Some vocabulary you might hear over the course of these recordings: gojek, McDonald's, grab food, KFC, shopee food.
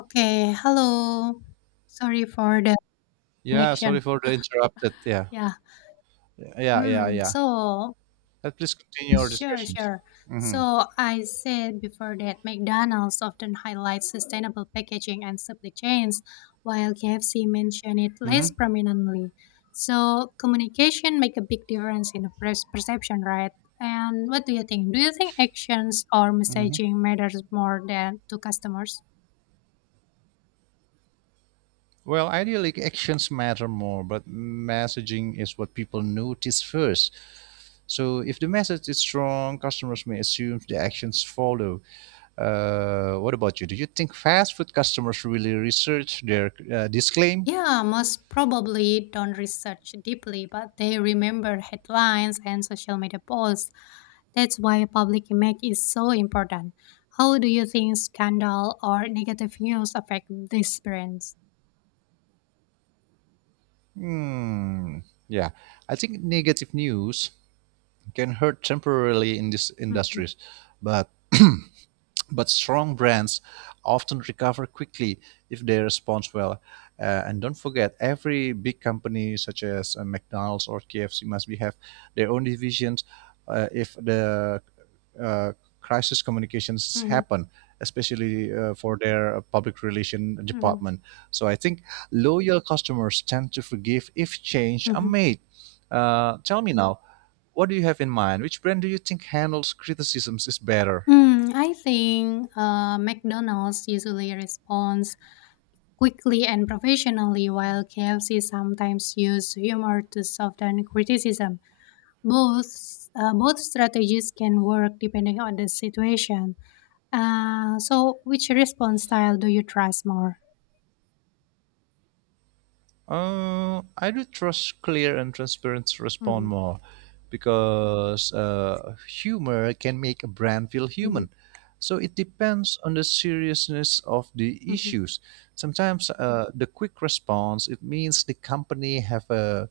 Okay, hello. Sorry for the Yeah, sorry connection. for the interrupted. Yeah, Yeah. yeah, yeah, Mm, yeah. so, Let please continue our sure, discussions. sure. Mm-hmm. So, I said before that McDonald's often highlights sustainable packaging and supply chains, while KFC mentioned it Mm-hmm. less prominently. So, communication make a big difference in the perception, right? And what do you think? Do you think actions or Mm-hmm. messaging matters more than to customers? Well, ideally, actions matter more, but messaging is what people notice first. So, if the message is strong, customers may assume the actions follow. What about you? Do you think fast food customers really research their disclaim? Yeah, most probably don't research deeply, but they remember headlines and social media posts. That's why public image is so important. How do you think scandal or negative news affect these brands? Hmm. Yeah, I think negative news can hurt temporarily in these Mhm, industries, but but strong brands often recover quickly if they respond well. And don't forget, every big company such as McDonald's or KFC must be have their own divisions if the uh, crisis communications mhm, happen, especially for their public relation mhm, department. So I think loyal customers tend to forgive if change are mhm. made. Tell me now, what do you have in mind? Which brand do you think handles criticisms is better? Mm, I think McDonald's usually responds quickly and professionally, while KFC sometimes use humor to soften criticism. Both strategies can work depending on the situation. So, which response style do you trust more? I do trust clear and transparent respond Mhm, more because humor can make a brand feel mhm, human. So it depends on the seriousness of the mhm, issues. Sometimes the quick response it means the company have a,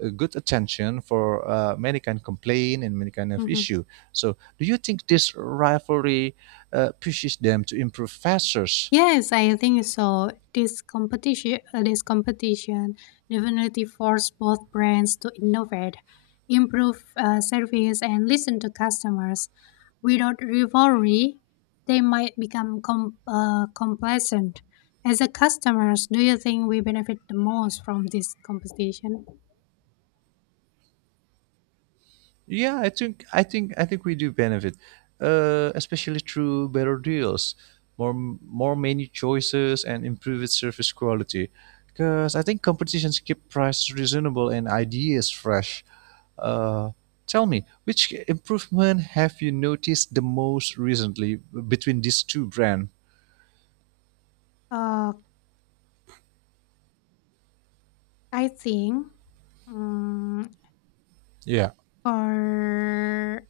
a good attention for many kind of complaint and many kind of mhm. issue. So do you think this rivalry pushes them to improve faster? Yes, I think so. This competition definitely forced both brands to innovate, improve service, and listen to customers. Without rivalry, they might become complacent. As a customers, do you think we benefit the most from this competition? Yeah, I think we do benefit, especially through better deals, more menu choices, and improved service quality. Because I think competitions keep prices reasonable and ideas fresh. Uh, Tell me, which improvement have you noticed the most recently between these two brands? Uh, I think mm Yeah. for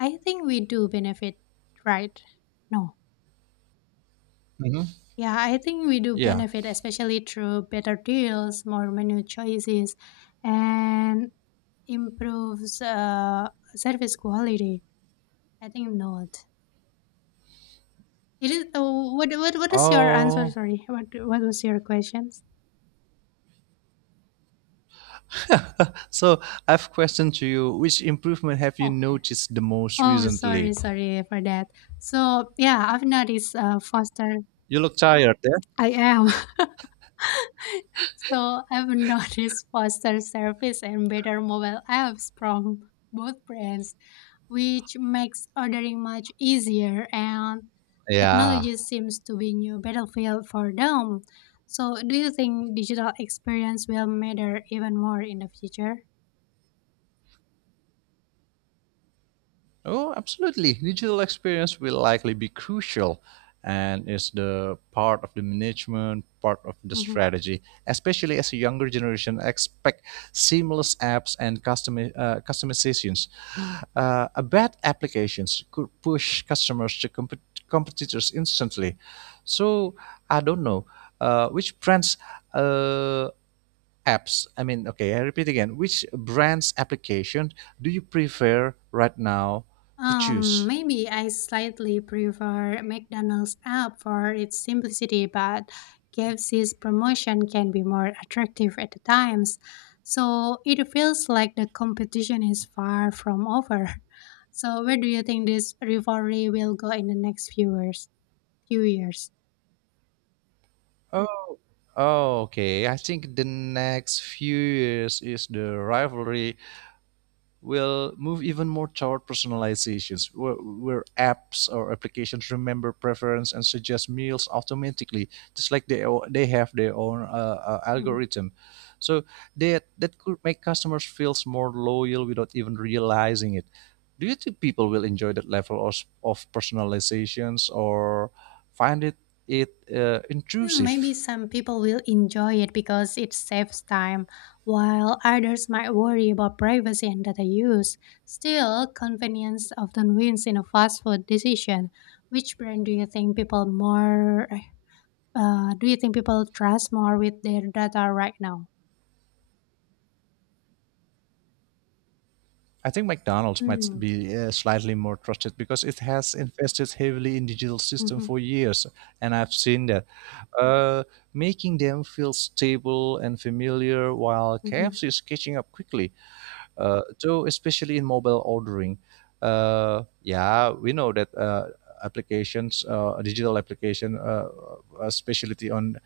I think we do benefit, right? No. hmm Yeah, I think we do Yeah. benefit, especially through better deals, more menu choices, and improves service quality. I think not. It is. What is your answer? Oh, Sorry. What was your questions? so I've questioned to you, which improvement have you Okay. noticed the most Oh, recently? sorry, sorry for that. So yeah, I've noticed Foster. You look tired, eh? I am. So I've noticed faster service and better mobile apps from both brands, which makes ordering much easier, and Yeah. technology seems to be new battlefield for them. So do you think digital experience will matter even more in the future? Oh, absolutely. Digital experience will likely be crucial and is the part of the management, part of the Mm-hmm. strategy, especially as a younger generation expect seamless apps and customizations. A bad applications could push customers to competitors instantly. So I don't know which brands uh, apps, I mean, okay, I repeat again, which brands application do you prefer right now to choose? Maybe I slightly prefer McDonald's app for its simplicity, but KFC's promotion can be more attractive at the times. So it feels like the competition is far from over. So where do you think this rivalry will go in the next few years? Few years. Oh, oh, okay. I think the next few years is the rivalry will move even more toward personalizations, where apps or applications remember preference and suggest meals automatically, just like they have their own Mm-hmm. algorithm. So that could make customers feels more loyal without even realizing it. Do you think people will enjoy that level of personalizations or find it Hmm, maybe intrusive? some people will enjoy it because it saves time, while others might worry about privacy and data use. Still, convenience often wins in a fast food decision. Which brand do you think people more Do you think people trust more with their data right now? I think McDonald's might Mm. be slightly more trusted because it has invested heavily in digital system Mm-hmm. for years, and I've seen that, uh, making them feel stable and familiar. While Mm-hmm. KFC is catching up quickly, so especially in mobile ordering yeah we know that applications digital application specialty on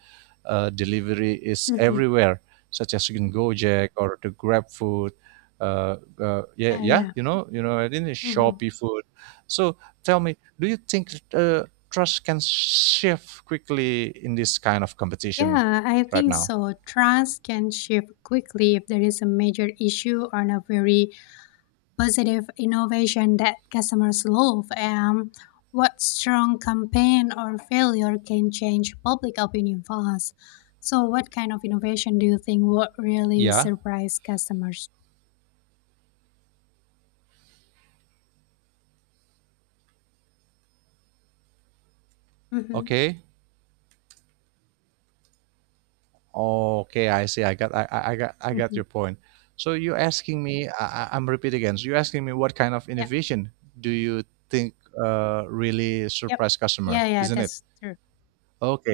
delivery is Mm-hmm. everywhere such as in gojek or the grab food uh, yeah Yeah, yeah yeah. You know I didn't Mm-hmm. shopee food. So tell me, do you think trust can shift quickly in this kind of competition Yeah, I right think now? so. Trust can shift quickly if there is a major issue on a very positive innovation that customers love, and what strong campaign or failure can change public opinion fast. So, what kind of innovation do you think would really yeah surprise customers? Mm-hmm. okay Okay, I see. I got I got Mm-hmm. your point. So you're asking me, I'm repeat again. So you're asking me what kind of Yep. innovation do you think really Yep. surprise Yeah. customer, Yeah. isn't it? That's true. Okay,